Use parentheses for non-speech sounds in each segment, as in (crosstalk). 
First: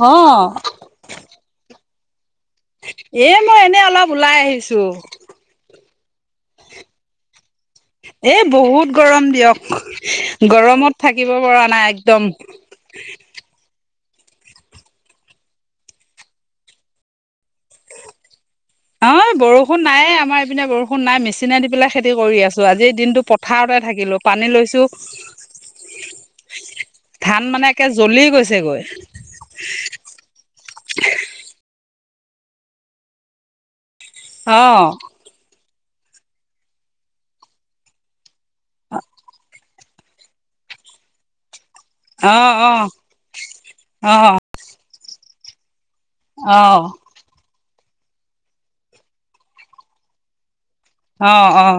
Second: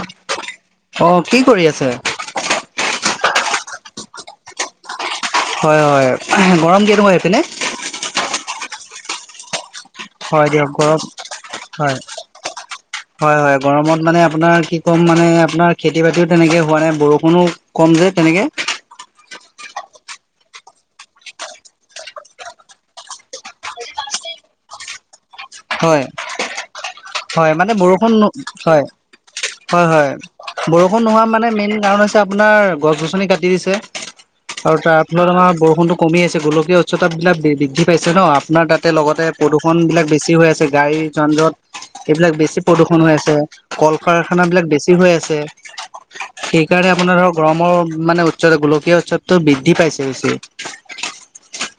অ', অ কি কৰি আছে? এ মই এনেই অলপ ওলাই আহিছো। হয়, হয় গৰম কেনেকুৱা আহপিনে? এ বহুত গৰম দিয়ক। হয় দিয়ক গৰম গৰমত থাকিব পৰা নাই হয় একদম। হয় হয় গৰমত মানে আপোনাৰ কি ক'ম মানে আপোনাৰ খেতি বাতিও তেনেকে হোৱা নাই বৰষুণো কম যে তেনেকে। (unintelligible) বৰষণ নায়ে আমাৰ এইপিনে বৰষুণ নাই মেচিনে দি পেলাই খেতি কৰি আছো আজিৰ দিনটো পথাৰতে থাকিলো পানী লৈ সুখ। হয়, হয় মানে একে বৰষুণ জ্বলি গৈছেগৈ। হয় হয়, হয় বৰষুণ নোহোৱা মানে মেইন কাৰণ আপোনাৰ গছ গছনি কাটি দিছে আৰু অ', তাৰ ফলত আমাৰ বৰু কম আছে গোলকীয় উচ্চতাবিলাক বৃদ্ধি পাইছে ন আপোনাৰ তাতে লগতে প্ৰদূষণবিলাক বেছি হৈ আছে গাড়ী যানজট এইবিলাক অ', বেছি অ', প্ৰদূষণ হৈ আছে কল অ', কাৰখানা বিলাক বেছি হৈ আছে অ', সেইকাৰণে আপোনাৰ ধৰক গৰমৰ মানে উচ্চত গোলকীয় উৎসৱতটো বৃদ্ধি পাইছে হৈছে। অ' অহ।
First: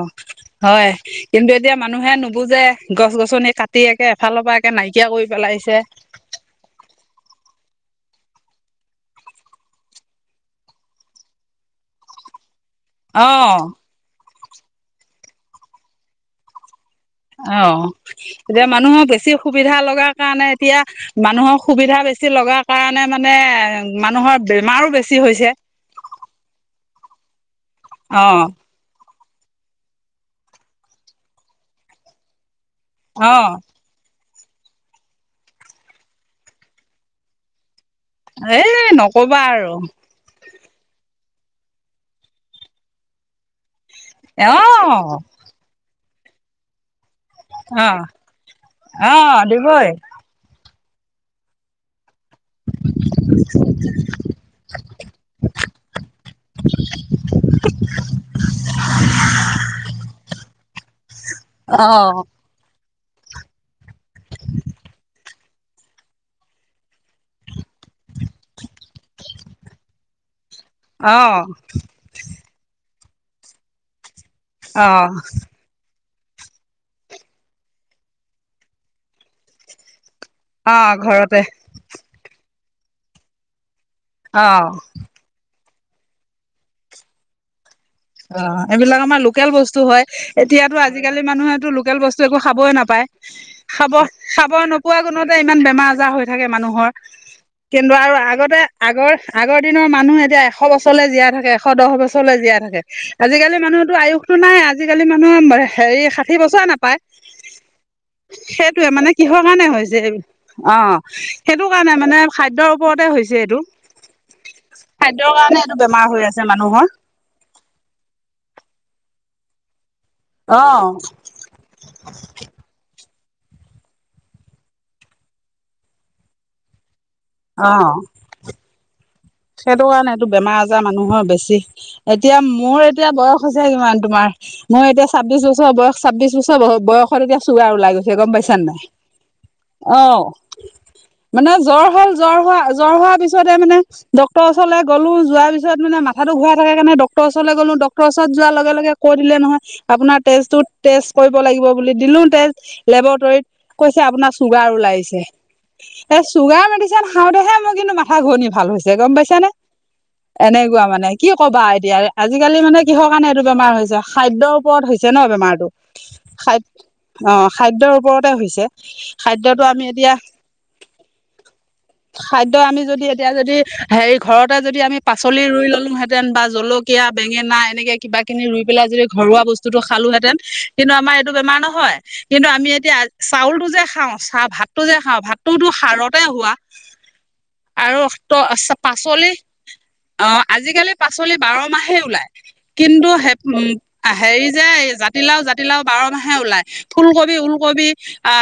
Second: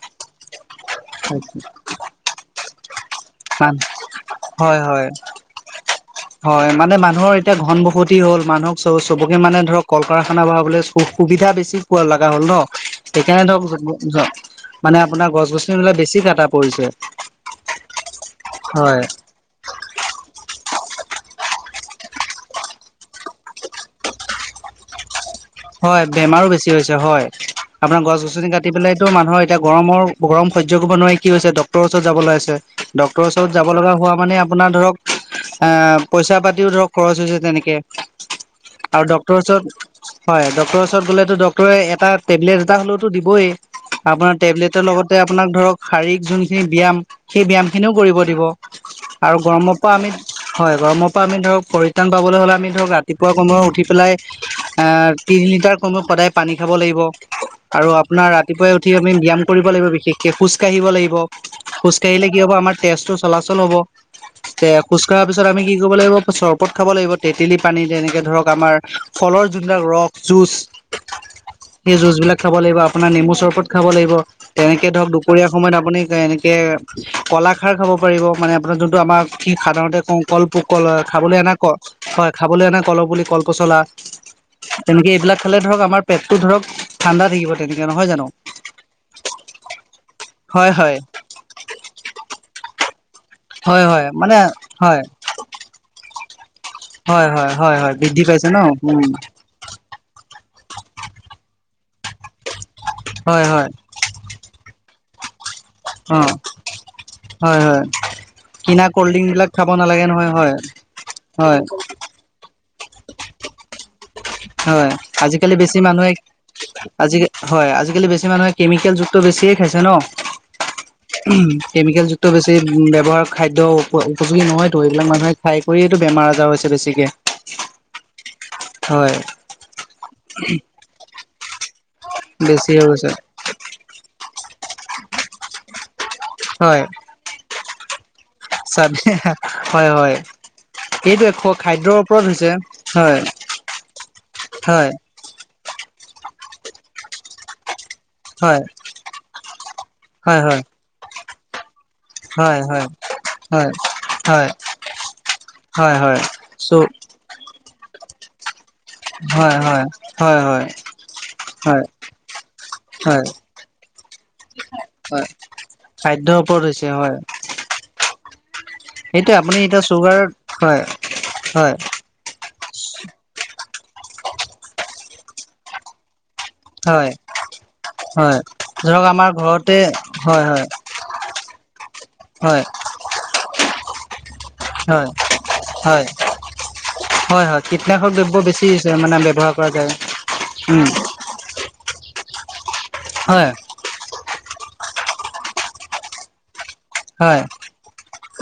হয় কিন্তু এতিয়া মানুহে নুবুজে গছ গছনি মান কাটি একে এফালৰ পৰা একে হয় নাইকিয়া হয়। কৰি পেলাই পছে হয় মানে মানুহৰ এতিয়া ঘন বসতি হ'ল মানুহ চব চবকে মানে ধৰক কল কাৰখানা বন়াবলৈু সুবিধা বেছি পোৱা লগা হ'ল ন। সেইকাৰণে অ', ধৰক ধ মানে আপোনাৰ গছ গছনিবিলাক বেছি কটা পৰিছে। অ, এতিয়া হয় মানুহৰ বেছি সুবিধা লগাৰ কাৰণে এতিয়া। মানুহৰ সুবিধা বেছি লগাৰ কাৰণে মানে মানুহৰ বেমাৰো বেছি হৈছে। হয় বেমাৰো বেছি হৈছে হয় আপোনাৰ অ গছ-গছনি কাটি পেলাই। টো মানুহৰ এতিয়া গৰমৰ গৰম সয্য কৰিব নোৱাৰি কি হৈছে ডক্টৰৰ ওচৰত যাবলৈ আছে। ডক্টৰৰ ওচৰত যাব অ লগা হোৱা মানে। আপোনাৰ ধৰক এ পইচা পাতিও ধৰক খৰচ হৈছে তেনেকে। এই আৰু ডক্টৰৰ নকবা ওচৰত। আৰু হয় ডক্টৰৰ ওচৰত গ'লে ডক্টৰে এটা টেবলেট এটা হ'লেও দিবৈ। আপোনাৰ টেবলেটৰ লগতে অ আপোনাক ধৰক শাৰীৰিক যোনখিনি ব্যয়াম। সেই ব্যায়াম অ খিনিও কৰিব দিব অ আৰু গৰমৰ দিবই পৰা আমি। হয় গৰমৰ পৰা আমি ধৰক পৰিত্ৰাণ পাবলৈ হ'লে আমি ধৰক ৰাতিপুৱা কোমৰ উঠি পেলাই। অ, তিনি লিটাৰ কমে সদায় পানী খাব লাগিব। আৰু আপোনাৰ ৰাতিপুৱাই উঠি আমি ব্যায়াম কৰিব লাগিব বিশেষকে খোজ খোজকাঢ়িব লাগিব অ খোজকাঢ়িলে কি হ'ব আমাৰ তেজটো চলাচল হ'ব। তে, খোজ কঢ়াৰ পিছত আমি কি কৰিব লাগিব চৰবত খাব লাগিব তেতেলী পানী তেনেকে ধৰক আমাৰ ফলৰ যোনবিলাক ৰস যুজ অ সেই যুজ বিলাক খাব লাগিব। আপোনাৰ নেমু চৰবত খাব লাগিব অ তেনেকে ধৰক দুপৰীয়া সময়ত আপুনি। এনেকে কলাখাৰ খাব পাৰিব মানে আপোনাৰ যোনটো আমাক সাধাৰণতে কওঁ। কলপ অ কল হয় ঘৰতে খাবলৈ অনা, ক হয় খাবলৈ অনা কল পুলি কলপচলা। অ তেনেকে এইবিলাক খালে ধৰক আমাৰ পেটতটো ধৰক ঠাণ্ডা থাকিব। তেনেকে নহয় জানো অ, এইবিলাক আমাৰ লোকেল বস্তু হয় হয় এতিয়াতো হয় আজিকালি মানুহেতো লোকেল বস্তু একো খাবয় নাপায়। হয় খাব, হয় মানে খাব নোপোৱা হয় গুণতে ইমান বেমাৰ আজাৰ হৈ থাকে মানুহ। হয় হয় হয় হয় কিন্তু আৰু বৃদ্ধি পাইছে ন আগতে আগৰ উম আগৰ দিনৰ, মানুহ এতিয়া। এশ বছৰলৈ জীয়াই থাকে এশ দহ বছৰলৈ জিয়া থাকে হয় আজিকালি হয় মানুহতো আয়ুসতো নাই আজি। আজিকালি মানুহে হেৰি অ ষাঠি বছৰে নাপায়। হয় হয় কিনা সেইটোয়ে কল্ড মানে ড্ৰিংক কিহৰ বিলাক কাৰণে খাব হৈছে নালাগে নহয় হয় অ, হয় সেইটো কাৰণে মানে খাদ্য়। ওপৰতে হৈছে এইটো। হয় খাদ্যৰ আজিকালি কাৰণে এইটো বেছি বেমাৰ মানুহে, হৈ আছে মানুহৰ আজি হয়, আজিকালি বেছি। সেই মানুহে কেমিকেলযুক্ত বেছিয়ে খাইছে ন। অ কেমিকেল, যুক্ত বেছি ব্যৱহাৰ। খাদ্য উপ উপযোগী নহয়তো এইবিলাক মানুহে খাই কৰিতো বেমাৰ আজাৰ হৈছে বেছিকে। অ, হয়। সেইটো কাৰণে এইটো বেমাৰ আজাৰ মানুহৰ বেছি। এতিয়া বেছি মোৰ হৈ এতিয়া গৈছে বয়স হৈছে কিমান তোমাৰ, মোৰ এতিয়া ছাব্বিশ বছৰ বয়স। ছাব্বিশ বছৰ হয় বয়সত এতিয়া চুগাৰ ওলাই গৈছে গম পাইছানে নাই। চাবি হয় অ, হয় এইটোৱে মানে জ্বৰ খাদ্যৰ হ'ল ওপৰত জ্বৰ হৈছে হোৱা জ্বৰ, হোৱাৰ হয় পিছতে মানে, ডক্ট ডক্টৰৰ ওচলৈ হয় গ'লো যোৱাৰ পিছত মানে মাথাটো ঘূৰাই থাকে কাৰণে ডক্টৰৰ ওচলৈ গ'লো, ড ওচৰত যোৱাৰ হয় লগে লগে কৈ দিলে নহয় আপোনাৰ হয় তেচটু হয় তেচ কৰিব লাগিব বুলি দিলো তেচ হয় হয় লেবৰটৰীত কৈছে আপোনাৰ হয় চুগাৰ ওলাইছে। হয় হয় হয় এই চুগাৰ চ' মেডিচিন খাওঁতেহে মোৰ কিন্তু মাথা ঘূৰণি ভাল হৈছে। যে গম পাইছা নে হয় হয় হয় হয় এনেকুৱা মানে কি ক'বা হয় এতিয়া আজিকালি মানে কিহৰ হয় কাৰণে এইটো বেমাৰ হৈ। খাদ্যৰ ওপৰত হৈছে ন হয় বেমাৰতটো খাদ্যৰ খাদ ওপৰত হৈছে অ, খাদ্যৰ ওপৰতে হৈছে। সেইটো আপুনি খাদ্যটো এতিয়া আমি চুগাৰ হয়। হয়, খাদ্য আমি, যদি এতিয়া যদি। হেৰি ঘৰতে যদি আমি পাচলি ৰুই ল'লো হেতেন বা। জলকিয়া, হয়, বেঙেনা এনেকে কিবা হয়। কিনি ৰুই পেলাই ধৰক যদি আমাৰ ঘৰুৱা ঘৰতে বস্তুটো খালো হেতেন হয়, হয়, তেতিয়া আমাৰ সেইতো বেমাৰ। নহয় কিন্তু হয়, আমি এতিয়া চাউলটো যে। খাওঁ চা ভাতটো যে হয়, খাওঁ ভাতটোতো হয়, সাৰতে হোৱা হয়, হয়। আৰু কীটনাশক ত দ্ৰব্য বেছি মানে পাচলি ব্যৱহাৰ কৰা যায়। অ উম, 'আজিকালি পাচলি বাৰ মাহে ওলাই কিন্তু স হয়, উ হেৰি যে জাতিলাও জাতিলাও বাৰ মাহে ওলায়। ফুলকবি, হয়, ওলকবি আ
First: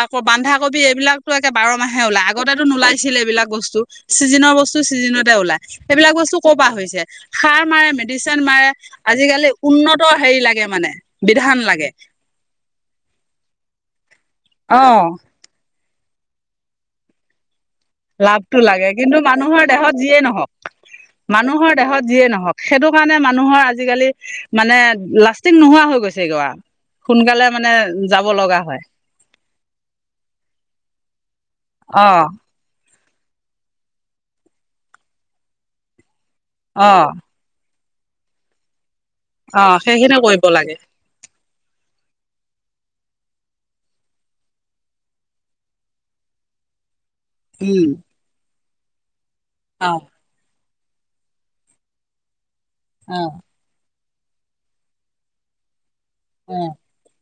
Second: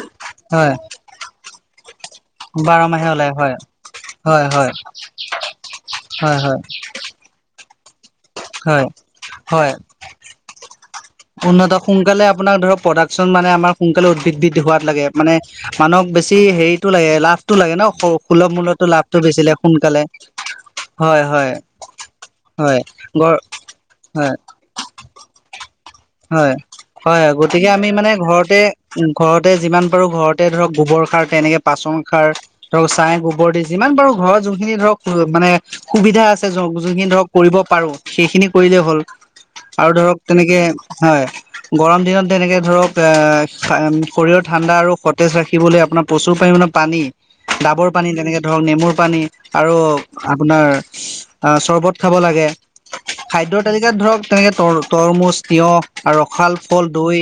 হয়। বন্ধাকবি এইবিলাকতো একে বাৰ মাহে ওলাই আগতেতো বাৰ মাহে নোলাইছিলে ওলাই এইবিলাক হয়, বস্তু হয়, চিজনৰ হয়, বস্তু চিজনতে ওলাই সেইবিলাক বস্তু হয়, ক'ৰ হয়, পৰা হৈছে সাৰ মাৰে সিন মাৰে হয়, আজিকালি হয়। উন্নত হেৰি লাগে মানে বিধান লাগে। চন মানে আমাৰ সোনকালে উদ্ভিদ ব হোৱাতাগ অ' মোনুক বেছি হেৰিতটো লাগে লাভ লাভটো লাগে কিন্তু মানুহৰ দেহত সোনকালে যিয়েই নহওক। হয়, হয়, মানুহৰ দেহত যিয়ে নহওক হয়। সেইটো কাৰণে ম গৰ মানুহৰ আজিকালি হয় মানে লাষ্টিং নোহোৱা হৈ গৈছে আৰু। হয় হয় গতিকে আমি মানে ঘৰতে উ ঘৰতে যিমান পাৰো ঘৰতে ধৰক গোবৰ সাৰ তেনেকে পাচন অ সংসাৰ ধৰক ছাই গোবৰ দি যিমান পাৰো ঘৰৰ যোনখিনি ধৰক মানে সুবিধা আছে অ যোনখিনি ধৰক কৰিব পাৰো সেইখিনি কৰিলে হ'ল। অ আৰু সেইখিনি ধৰক কৰিব তেনেকে লাগে হয় গৰম দিনত তেনেকে ধৰক শৰীৰৰ ঠাণ্ডা আৰু সতেজ ৰাখিবলৈ আপোনাৰ প্ৰচুৰ পৰিমাণৰ পানী উম ডাবৰ পানী তেনেকে ধৰক নেমুৰ পানী আৰু অ আপোনাৰ আহ চৰ্বত খাব লাগে অ খাদ্যৰ তালিকাত ধৰক তেনেকে ত তৰমুজ তিয়হ আৰু ৰসাল অ ফল দৈ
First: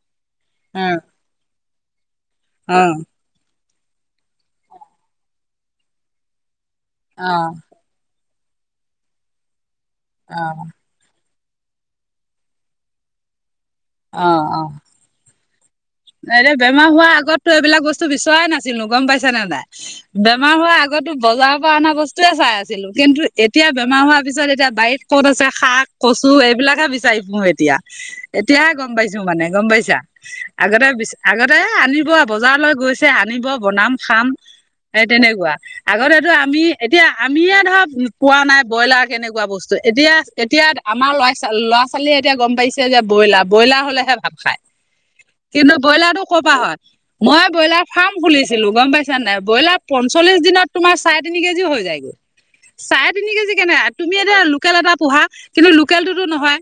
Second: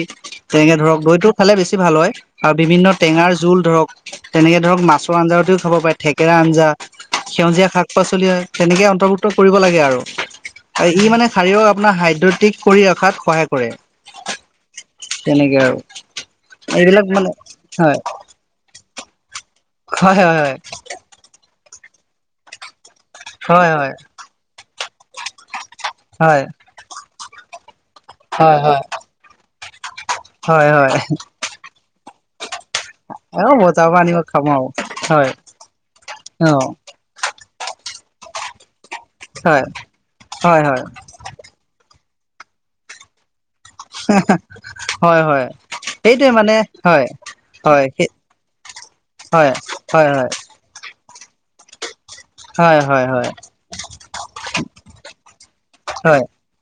তেনেকে অ অ ধৰক দৈতটো খালে বেছি ভাল হয় আৰু বিভিন্ন টেঙ যুল ধৰক তেনেকে ধৰক মাছৰ আঞ্জাতেও খাব পাৰে থেকেৰা আঞ্জা অ সেউজীয়া শাক পাচলি তেনেকৈ অন্তৰ্ভুক্ত কৰিব লাগে আৰু। অ ই মানে শাৰীক আপোনাৰ হাইড্ৰটিক কৰি ৰখাত সহায় কৰে। আহ আহ। তেনেকৈ আৰু। এ বেমাৰ এইবিলাক হোৱাৰ মানে আগতো এইবিলাক হয়, বস্তু বিচৰাই নাছিলো গম পাইছো ছে নে হয়, নাই বেমাৰ হয়, হোৱাৰ আগতো বজাৰৰ পৰা অনা বস্তুয়ে চাই আছিলো। কিন্তু এতিয়া হয়, হয়, বেমাৰ হোৱাৰ পিছত এতিয়া বাৰীত ক'ত আছে শাক হয়, কচু হয়। এইবিলাকে বিচাৰি পু এতিয়া। হয়, এতিয় গম পাইছো মানে গম পাইছা। হয়, হয়, আগতে হয়, বি আগতে আনিব বজাৰলৈ গৈছে এ আনিব বজাৰৰ বনাম পৰা আনিব খাম। আৰু সেই হয়, তেনেকুৱা আগতেতো আমি অ', এতিয়া আমিয়ে ধৰ পোৱা নাই ব্ৰইলাৰ কেনেকুৱা হয়, বস্তু এতিয়া হয়, এতিয়া হয়। আমাৰ লৰা ল'ৰা ছোৱালীয়ে এতিয়া গম পাইছে যে ব্ৰইলাৰ ব্ৰইলাৰ হ'লেহে ভাত খায়। হয় হয় কিন্তু ব্ৰইলাৰটো সেইটোৱে মানে কপা হয় মই ব্ৰইলাৰ হয় ফাৰ্ম খুলিছিলো গম পাইছা নাই হয় ব্ৰইলাৰ হয় হয় পঞ্চল্লিশ দিনত তোমাৰ চাৰে তিনি কেজি হৈ যায়গৈ। হয় হয় চাৰে হয় তিনি কেজি কেনে তুমি এতিয়া লোকেল এটা পোহা কিন্তু হয় লোকেলটোতো নহয়।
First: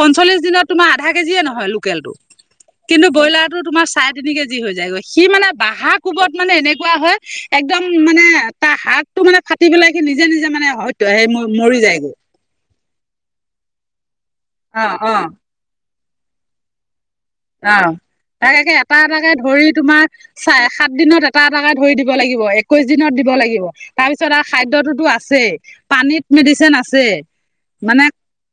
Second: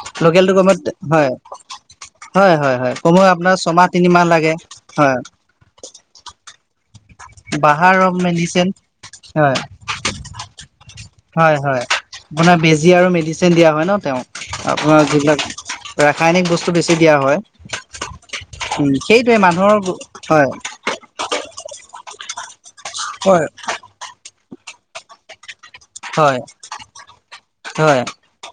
পঞ্চল্লিশ লোকেলটো দিনত গমত তোমাৰ আধা হয় কেজিয়ে নহয় লোকেলটো। হয় হয় হয় টো কমেও ব্ৰইলাৰ আপোনাৰ টো তোমাৰ ছমাহ চাৰে তিনিমাহ তিনি লাগে কেজি হৈ যায়গৈ হয় সি মানে বাঁহা কোবত মানে এনেকুৱা হয় একদম বাহাৰ মানে মেডিচিন তাৰ হাৰাতটো মানে হয় ফাটি পেলাই সি নিজে নিজে মানে হয়ত সেই মৰি যায়গৈ। যি আৰু মেডিচিন দিয়া হয় ন তেওঁ অ আপোনাৰ অ যিলাক বস্তু দিয়া হয় অ' তাক একে উম এটা এটাকে সেইটোৱে ধৰি মানুহৰ তোমাৰ চ হয় সাত দিনত এটা টাকে ধৰি দিব লাগিব একৈশ দিনত দিব হয় লাগিব তাৰপিছত আৰু খাদ্যটোতো আছেই। পানীত হয় মেডিচিন আছে হয় মানে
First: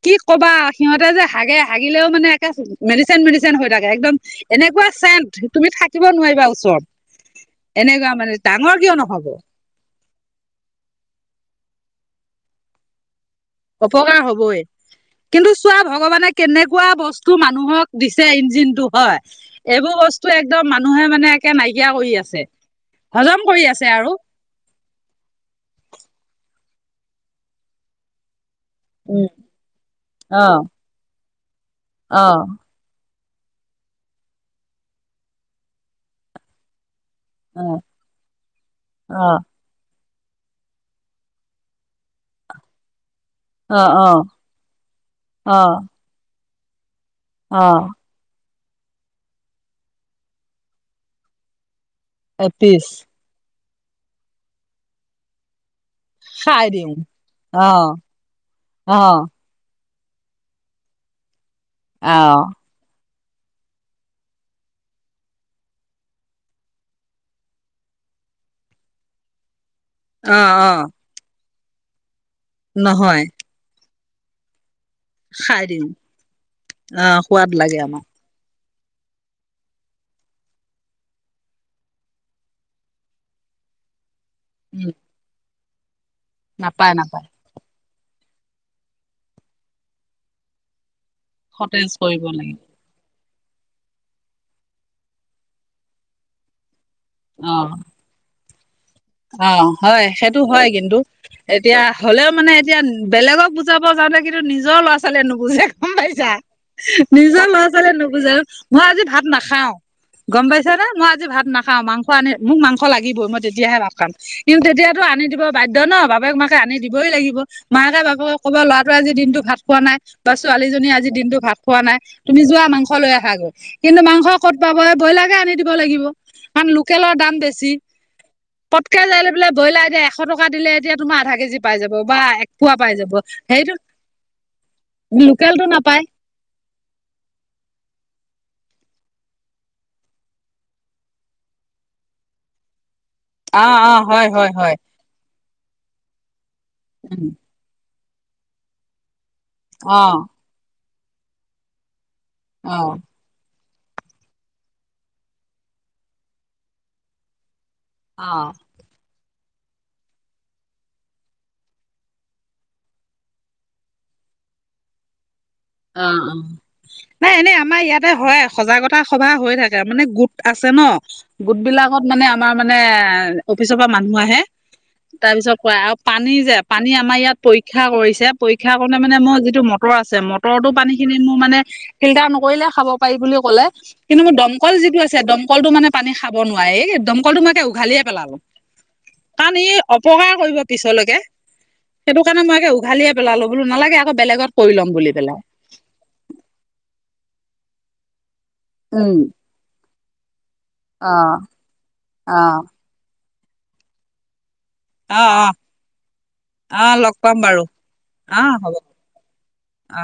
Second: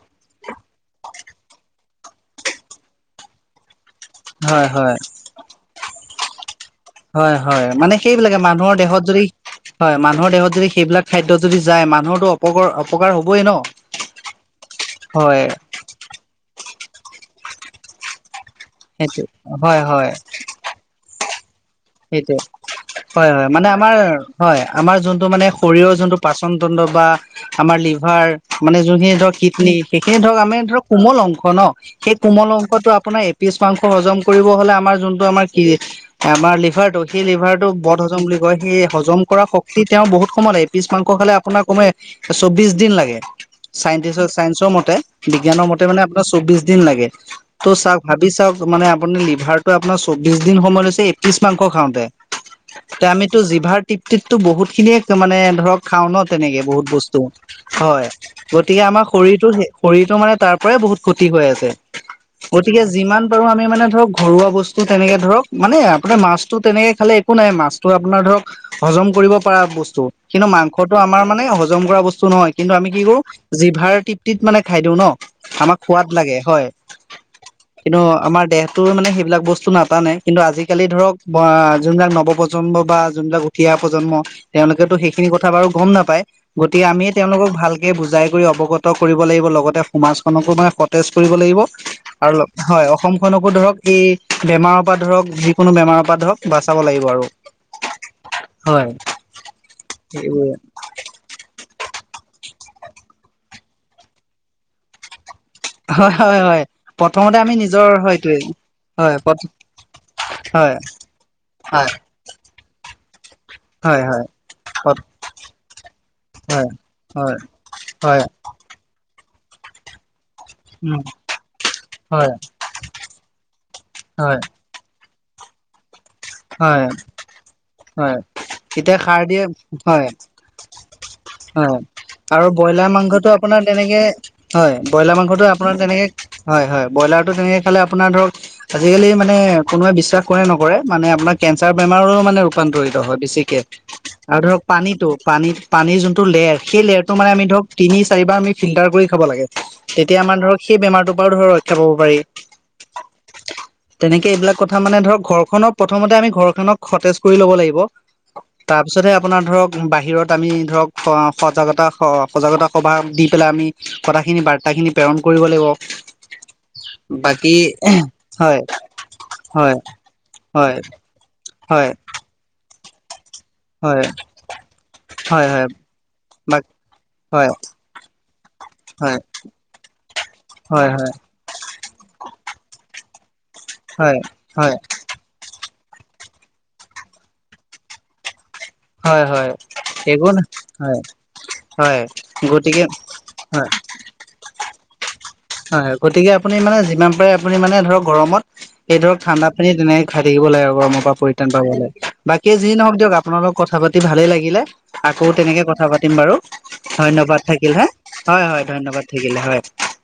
কি ক'বা আৰু সিহঁতে যে হাগে হাগিলেও মানে একে মেডিচিন মেডিচিন একদম হয় এনেকুৱা হয় চেণ্ট তুমি থাকিব নোৱাৰিবা ওচৰত। হয়, হয় মানে এনেকুৱা সেইবিলাকে মানুহৰ ডাঙৰ কিয় দেহত যদি নহব হয় মানুহৰ দেহত যদি সেইবিলাক খাদ্য যদি যায় মানুহটো অপ অপকাৰ হ'ব। অপকাৰ হ'বই হয় কিন্তু চোৱা ভগৱানে কেনেকুৱা বস্তু মানুহক দিছে ইঞ্জিন টো হয় সেইটো হয় এইবোৰ হয় বস্তু একদম মানুহে মানে একে নাইকিয়া কৰি সেইটোৱে আছে হয় হজম হয় কৰি মানে আছে আমাৰ আৰু হয় আমাৰ যোনটো মানে শৰীৰৰ যোনটো পাচন বা আমাৰ লিভাৰ মানে যোনখিনি উম ধৰক কিডন সেইখিনি ধৰক অ আমি ধৰক কোমল অংক ন' সেই অ কোমল অংশটো আপোনাৰ এপিছ মাংস হজম কৰিব হ'লে আমাৰ যোনটো আমাৰ কি আমাৰ লিভাৰটো সেই অ লিভাৰটো বদ হজম বুলি কয় সেই হজম অ কৰা শক্তিত তেওঁ বহুত সময় লাগে এপিছ মাংস খালে আপোনাৰ কমেও চৌবিশ দিন লাগে। অ চাইন্টিচ চাইঞ্চৰ মতে অ অ বিজ্ঞানৰ মতে মানে আপোনাৰ চৌবিশ দিন লাগে। অ ত' চাওক ভাবি চাওক মানে আপুনি লিভাৰতটো আপোনাৰ চৌবিশ দিন সময় লৈছে এপিছ মাংস খাওঁতে। এপিচ এ আমিতো জিভাৰ তৃপ্তিতো বহুত খিনিয়ে মানে ধৰক খাওঁ ন' তেনেকে খাই বহুত দিওঁ বস্তু অ হয় গতিকে অ আমাৰ শৰীৰটো শৰীৰটো মানে তাৰ পৰাই বহুত ক্ষতি হৈ আছে। আহ গতিকে যিমান বাৰো আমি মানে ধৰক ঘৰুৱা বস্তু তেনেকে ধৰক মানে আপোনাৰ মাছটো তেনেকে খালে একো নাই মাছটো আপোনাৰ ধৰক হজম কৰিব পৰা বস্তু। অ কিন্তু অ মাংসটো আমাৰ মানে হজম কৰা বস্তু নহয় কিন্তু আমি কি কৰো নহয় জিভাৰ তৃপ্তিত মানে খাই দিওঁ ন' খাই আমাক দিওঁ সোৱাদ লাগে হয়। অ সোৱাদ লাগে কিন্তু আমাক আমাৰ দেহ টোৱে মানে সেইবিলাক বস্তু নাটানে কিন্তু আজি আজিকালি ধৰক যোনবিলাক নৱ প্ৰজন্ম বা যোনবিলাক উঠিয়া প্ৰজন্ম উম তেওঁলোকেতো সেইখিনি কথা বাৰু গম নাপায় গতিকে নাপায় আমিয়ে নাপায় তেওঁলোকক ভাল বুজাই কৰি অৱগত কৰিব লাগিব লগতে সমাজখনকো মানে স তেজ কৰিব লাগিব সতেজ কৰিব আৰু লাগে হয় অসমখনকো ধৰক এই বেমাৰৰ পৰা ধৰক কোনো বেমাৰৰ পৰা ধৰক বাচাব লাগিব আৰু। অ হয় অ' হয় সেইটো এইবোৰে হয় কিন্তু, এতিয়া হ'লেও মানে এতিয়া বেলেগক বুজাব যাতে কিন্তু নিজৰ ল'ৰা ছোৱালীয়ে নুবুজে গম হয় পাইছা। হয় হয় প্ৰথমতে নিজৰ আমি ল'ৰা ছোৱালীয়ে নুবুজে হয়টোৱে মই আজি হয় ভাত হয় নাখাওঁ। গম হয় পাইছানে, মই আজি ভাত নাখাওঁ। হয় মাংস আনি মোক মাংস লাগিবই মই তেতিয়াহে ভাত হয় হয় কিন্তু তেতিয়াতো আনি দিব বাধ্য ন'। বাপেক মাকে হয় আনি দিবই লাগিব মাকে হয় বাপেকক ক'ব ল'ৰাটোৱ আজি দিনতটো ভাত খোৱা নাই। বা ছোৱালীজনীয়ে উম আজি দিনটো ভাত খোৱা নাই। হয় তুমি যোৱা মাংস লৈ আহা গৈ কিন্তু, মাংস হয় ক'ত পাব ব্ৰইলাৰ আনি দিব লাগিব কাৰণ হয় লোকেলৰ দাম বেছি। হয় এতিয়া পটকে সাৰ যাই লৈ দিয়ে বোলে ব্ৰইলাৰ এতিয়া হয় এশ টকা দিলে এতিয়া তোমাৰ আধা কেজি হয় পাই যাব বা আৰু এক পোৱা ব্ৰইলাৰ পাই যাব মাংসটো আপোনাৰ সেইটো তেনেকে হয় ব্ৰইলাৰ মাংসতোৱে লোকেলটো আপোনাৰ নাপায়। তেনেকে হয় হয় ব্ৰইলাৰটো তেনেকে খালে আপোনাৰ ধৰক আজিকালি মানে কোনোৱে বিশ্বাস কৰে নকৰে মানে আপোনাৰ কেঞ্চাৰ বেমাৰৰো মানে ৰূপান্তৰিত হয় বেছিকে অ অ হয় আৰু হয় ধৰক হয় পানীতটো পানী পানীৰ যোনটো লেয়ৰ সেই লেয়াৰটো মানে আমি ধৰক তিনি চাৰিবাৰ আমি ফিল্টাৰ কৰি খাব লাগে অ তেতিয়া আমাৰ ধৰক সেই বেমাৰটো বাৰু ধৰক ৰক্ষা পাব পাৰি। অ'। তেনেকে এইবিলাক কথা মানে ধৰক ঘৰখনক প্ৰথমতে আমি ঘৰখনক সতেজ কৰি ল'ব লাগিব। অ অ তাৰপিছতে আপোনাৰ ধৰক বাহিৰত আমি ধৰক সজাগতা সজাগতা সভা দি পেলাই আমি কথা খিন বাৰ্তা খিনি প্ৰেৰণ কৰে অ' অ' নাই বাকী এনেই আমাৰ ইয়াতে হয় সজাগতা সভা হৈ হয় থাকে মানে গোট আছে আছে হয় ন গোট হয় বিলাকত মানে আমাৰ মানে অফিচৰ পৰা হয় মানুহ আহে তাৰ হয় পিছত হয় কোৱা আৰু পানী যে বাক পানী আমাৰ ইয়াত হয় পৰীক্ষা কৰিছে পৰীক্ষা কৰোতে মানে হয় মই যিটো মটৰ আছে মটৰতো হয় পানী হয় খিনি মোৰ মানে ফিল্টাৰ নকৰিলে খাব পাৰি বুলি ক'লে হয় কিন্তু মোৰ দমকল যিটো আছে দমকলটো মানে পানী খাব নোৱাৰি। এই দমকল মই একে উঘালিয়ে পেলালো। হয় হয় হয় কাৰণ ই একো অপকাৰ ন কৰিব হয় পিছলৈকে। হয় সেইটো কাৰণে মই একে গতিকে উঘালিয়ে পেলালো বোলো হয় নালাগে আকৌ বেলেগত কৰি ল'ম। বুলি পেলাই হয় হয় গতিকে আপুনি মানে যিমান পাৰে আপুনি মানে ধৰক গৰমত এই ধৰক উম ঠাণ্ডা পানী তেনেক খাই থাকিব লাগে গৰমৰ অ পৰা পৰিত্ৰাণ পাব লাগে। অ বাকী যি নহওঁক দিয়ক আপোনাৰ লগত কথা পাতি ভালেই লাগিলে। অ আকৌ অ তেনেকে কথা পাতিম বাৰু। অ লগ পাম ধন্যবাদ বাৰু থাকিল হা অ হয়, হয় হ'ব ধন্যবাদ থাকিলে হয়। অ